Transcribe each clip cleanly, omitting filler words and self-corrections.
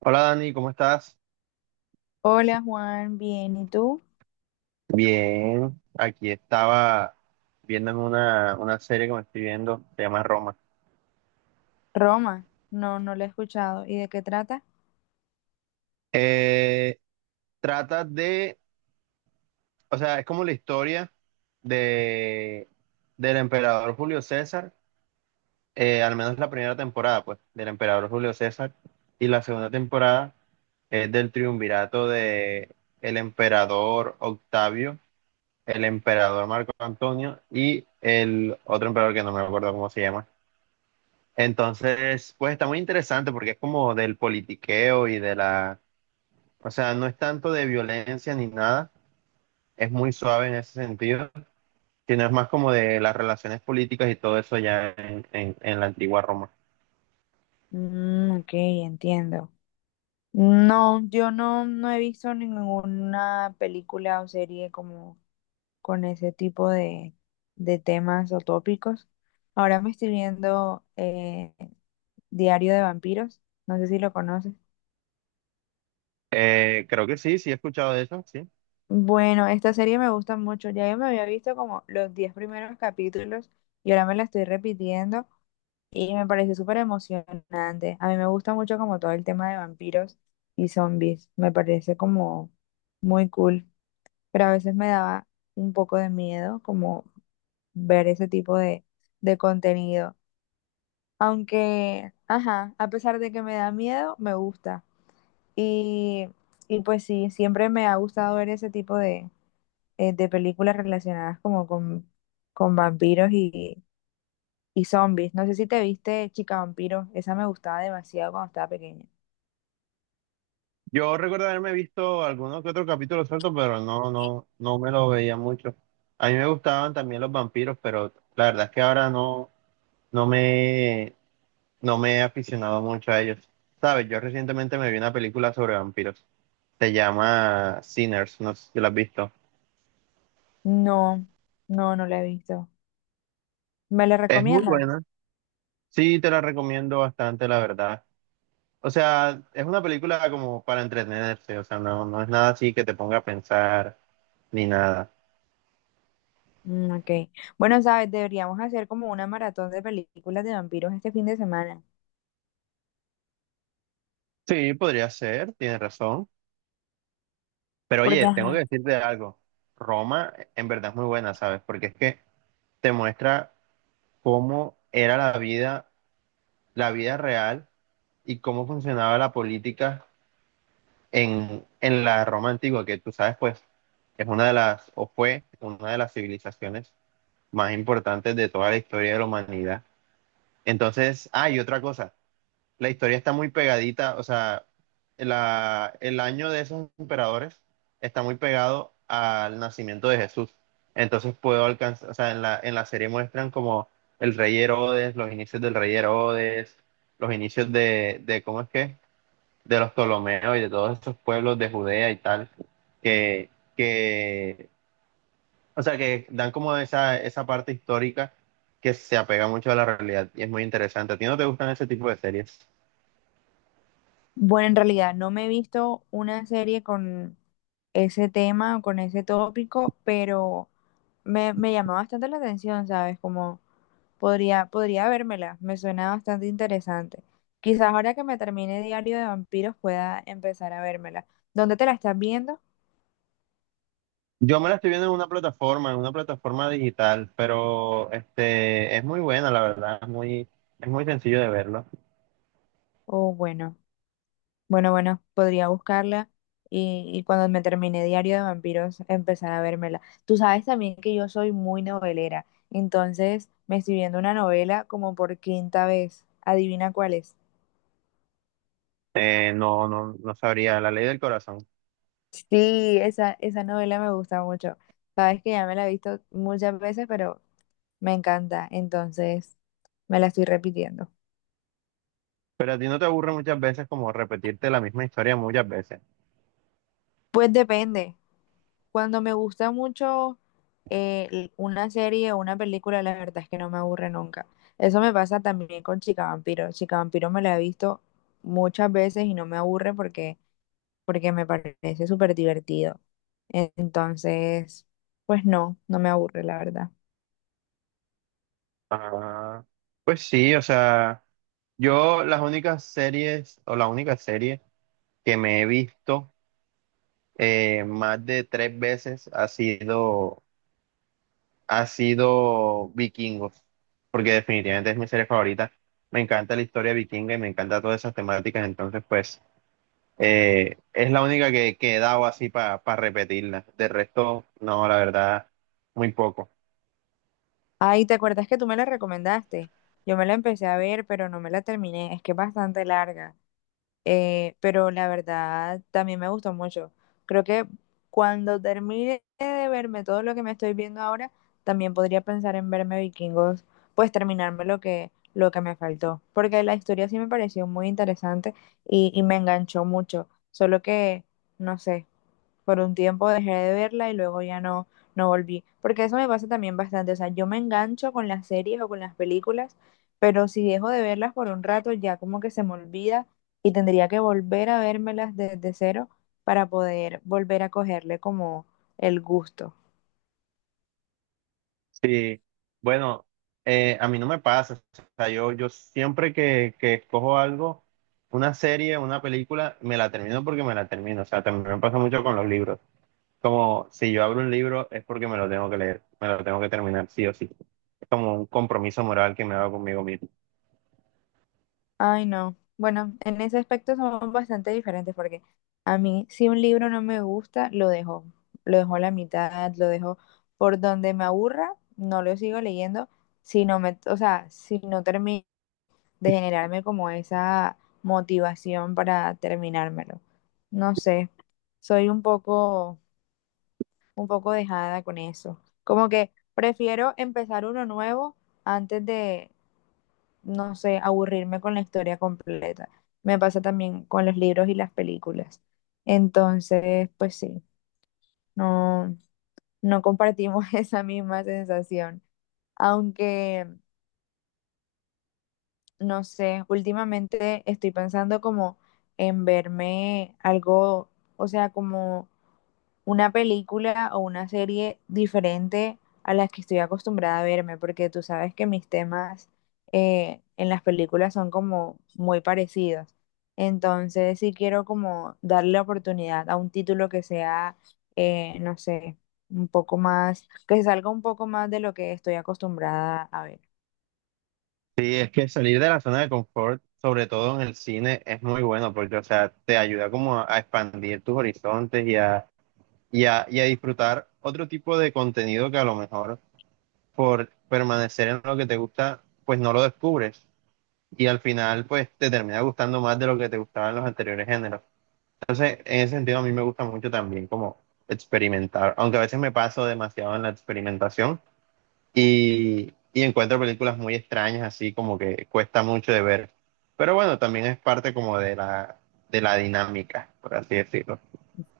Hola Dani, ¿cómo estás? Hola Juan, bien, ¿y tú? Bien, aquí estaba viéndome una serie que me estoy viendo, se llama Roma. Roma, no, no lo he escuchado. ¿Y de qué trata? Eh, Trata de, o sea, es como la historia de, del emperador Julio César, al menos la primera temporada, pues, del emperador Julio César, y la segunda temporada es del triunvirato de el emperador Octavio, el emperador Marco Antonio y el otro emperador que no me acuerdo cómo se llama. Entonces, pues está muy interesante porque es como del politiqueo y de la, o sea, no es tanto de violencia ni nada, es muy suave en ese sentido, sino es más como de las relaciones políticas y todo eso ya en la antigua Roma. Mm, ok, entiendo. No, yo no he visto ninguna película o serie como con ese tipo de temas o tópicos. Ahora me estoy viendo Diario de Vampiros, no sé si lo conoces. Creo que sí, sí he escuchado de eso, sí. Bueno, esta serie me gusta mucho. Ya yo me había visto como los 10 primeros capítulos y ahora me la estoy repitiendo. Y me pareció súper emocionante. A mí me gusta mucho como todo el tema de vampiros y zombies. Me parece como muy cool. Pero a veces me daba un poco de miedo como ver ese tipo de contenido. Aunque, ajá, a pesar de que me da miedo, me gusta. Y, y pues sí, siempre me ha gustado ver ese tipo de películas relacionadas como con vampiros y zombies. No sé si te viste Chica Vampiro, esa me gustaba demasiado cuando estaba pequeña. Yo recuerdo haberme visto algunos que otro capítulo suelto, pero no me lo veía mucho. A mí me gustaban también los vampiros, pero la verdad es que ahora no me, no me he aficionado mucho a ellos. Sabes, yo recientemente me vi una película sobre vampiros. Se llama Sinners, no sé si la has visto. No, no la he visto. ¿Me la Es muy recomiendas? buena. Sí, te la recomiendo bastante, la verdad. O sea, es una película como para entretenerse, o sea, no es nada así que te ponga a pensar ni nada. Mm, ok. Bueno, sabes, deberíamos hacer como una maratón de películas de vampiros este fin de semana. Sí, podría ser, tienes razón. Pero Porque, oye, tengo que ajá, decirte algo. Roma en verdad es muy buena, ¿sabes? Porque es que te muestra cómo era la vida real y cómo funcionaba la política en la Roma antigua, que tú sabes, pues es una de las, o fue una de las civilizaciones más importantes de toda la historia de la humanidad. Entonces, hay otra cosa, la historia está muy pegadita, o sea, el año de esos emperadores está muy pegado al nacimiento de Jesús. Entonces puedo alcanzar, o sea, en la serie muestran como el rey Herodes, los inicios del rey Herodes, los inicios de ¿cómo es que? De los Ptolomeos y de todos esos pueblos de Judea y tal, que, que, o sea, que dan como esa parte histórica que se apega mucho a la realidad y es muy interesante. ¿A ti no te gustan ese tipo de series? bueno, en realidad no me he visto una serie con ese tema, o con ese tópico, pero me llamó bastante la atención, ¿sabes? Como podría, podría vérmela, me suena bastante interesante. Quizás ahora que me termine Diario de Vampiros pueda empezar a vérmela. ¿Dónde te la estás viendo? Yo me la estoy viendo en una plataforma digital, pero este es muy buena, la verdad, es muy sencillo de verlo. Oh, bueno, bueno, podría buscarla y cuando me termine Diario de Vampiros empezar a vérmela. Tú sabes también que yo soy muy novelera, entonces me estoy viendo una novela como por quinta vez. Adivina cuál es. No, no sabría, la ley del corazón. Sí, esa novela me gusta mucho. Sabes que ya me la he visto muchas veces, pero me encanta, entonces me la estoy repitiendo. Pero a ti no te aburre muchas veces como repetirte la misma historia muchas veces. Pues depende. Cuando me gusta mucho una serie o una película, la verdad es que no me aburre nunca. Eso me pasa también con Chica Vampiro. Chica Vampiro me la he visto muchas veces y no me aburre porque me parece súper divertido. Entonces, pues no, no me aburre, la verdad. Ah, pues sí, o sea, yo las únicas series o la única serie que me he visto más de tres veces ha sido Vikingos, porque definitivamente es mi serie favorita. Me encanta la historia vikinga y me encanta todas esas temáticas, entonces pues es la única que he dado así para repetirla. De resto, no, la verdad, muy poco. Ay, ¿te acuerdas que tú me la recomendaste? Yo me la empecé a ver, pero no me la terminé. Es que es bastante larga. Pero la verdad también me gustó mucho. Creo que cuando termine de verme todo lo que me estoy viendo ahora, también podría pensar en verme Vikingos, pues terminarme lo que me faltó. Porque la historia sí me pareció muy interesante y me enganchó mucho. Solo que, no sé, por un tiempo dejé de verla y luego ya no volví. Porque eso me pasa también bastante. O sea, yo me engancho con las series o con las películas, pero si dejo de verlas por un rato, ya como que se me olvida y tendría que volver a vérmelas desde cero para poder volver a cogerle como el gusto. Sí, bueno, a mí no me pasa. O sea, yo siempre que escojo algo, una serie, una película, me la termino porque me la termino. O sea, también me pasa mucho con los libros. Como si yo abro un libro es porque me lo tengo que leer, me lo tengo que terminar, sí o sí. Como un compromiso moral que me hago conmigo mismo. Ay, no. Bueno, en ese aspecto somos bastante diferentes porque a mí si un libro no me gusta, lo dejo. Lo dejo a la mitad, lo dejo por donde me aburra, no lo sigo leyendo, si no me, o sea, si no termino de generarme como esa motivación para terminármelo. No sé, soy un poco dejada con eso. Como que prefiero empezar uno nuevo antes de, no sé, aburrirme con la historia completa. Me pasa también con los libros y las películas. Entonces, pues sí, no, no compartimos esa misma sensación. Aunque, no sé, últimamente estoy pensando como en verme algo, o sea, como una película o una serie diferente a las que estoy acostumbrada a verme, porque tú sabes que mis temas en las películas son como muy parecidos. Entonces, sí quiero como darle oportunidad a un título que sea, no sé, un poco más, que se salga un poco más de lo que estoy acostumbrada a ver. Sí, es que salir de la zona de confort, sobre todo en el cine, es muy bueno porque, o sea, te ayuda como a expandir tus horizontes y a disfrutar otro tipo de contenido que a lo mejor por permanecer en lo que te gusta, pues no lo descubres. Y al final, pues te termina gustando más de lo que te gustaban los anteriores géneros. Entonces, en ese sentido, a mí me gusta mucho también como experimentar, aunque a veces me paso demasiado en la experimentación y encuentro películas muy extrañas, así como que cuesta mucho de ver. Pero bueno, también es parte como de la dinámica, por así decirlo.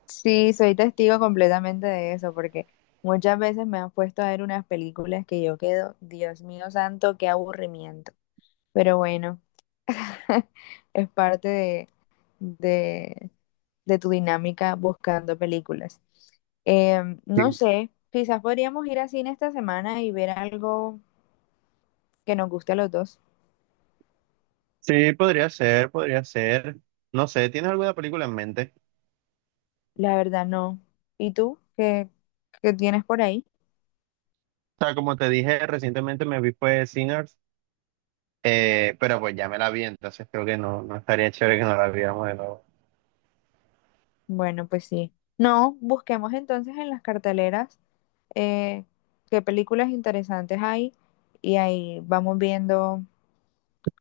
Sí, soy testigo completamente de eso, porque muchas veces me han puesto a ver unas películas que yo quedo, Dios mío santo, qué aburrimiento. Pero bueno. Es parte de, de tu dinámica buscando películas. No Sí. sé, quizás podríamos ir a cine esta semana y ver algo que nos guste a los dos. Sí, podría ser, podría ser. No sé, ¿tienes alguna película en mente? La verdad, no. ¿Y tú? ¿Qué, qué tienes por ahí? O sea, como te dije, recientemente me vi fue Sinners, pero pues ya me la vi, entonces creo que no, no estaría chévere que no la viéramos de nuevo. Bueno, pues sí. No, busquemos entonces en las carteleras eh, qué películas interesantes hay y ahí vamos viendo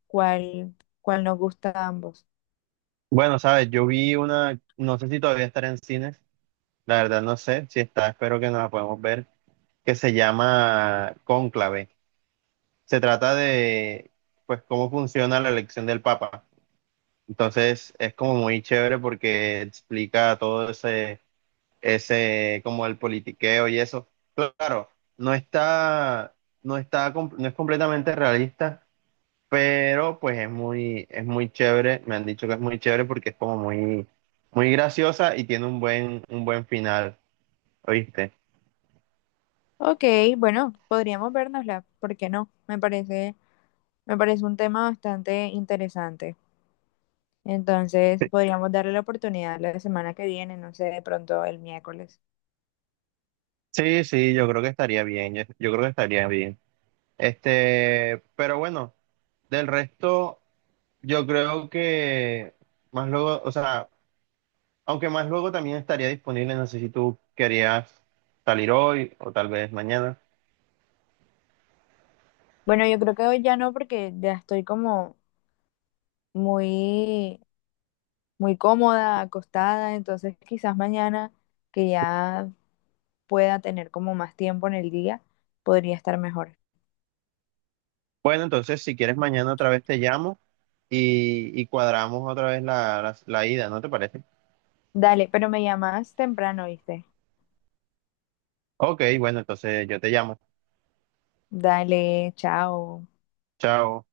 cuál, cuál nos gusta a ambos. Bueno, sabes, yo vi una, no sé si todavía estará en cines, la verdad no sé si está, espero que nos la podamos ver, que se llama Cónclave. Se trata de, pues, cómo funciona la elección del Papa. Entonces, es como muy chévere porque explica todo ese, como el politiqueo y eso. Claro, no está, no está, no es completamente realista, pero pues es muy chévere. Me han dicho que es muy chévere porque es como muy graciosa y tiene un buen final, ¿oíste? Ok, bueno, podríamos vernosla, ¿por qué no? Me parece un tema bastante interesante. Entonces, podríamos darle la oportunidad la semana que viene, no sé, de pronto el miércoles. Sí, sí, yo creo que estaría bien, yo creo que estaría bien. Este, pero bueno, del resto, yo creo que más luego, o sea, aunque más luego también estaría disponible, no sé si tú querías salir hoy o tal vez mañana. Bueno, yo creo que hoy ya no, porque ya estoy como muy, muy cómoda, acostada, entonces quizás mañana, que ya pueda tener como más tiempo en el día, podría estar mejor. Bueno, entonces si quieres mañana otra vez te llamo y cuadramos otra vez la, la ida, ¿no te parece? Dale, pero me llamas temprano, ¿viste? Ok, bueno, entonces yo te llamo. Dale, chao. Chao.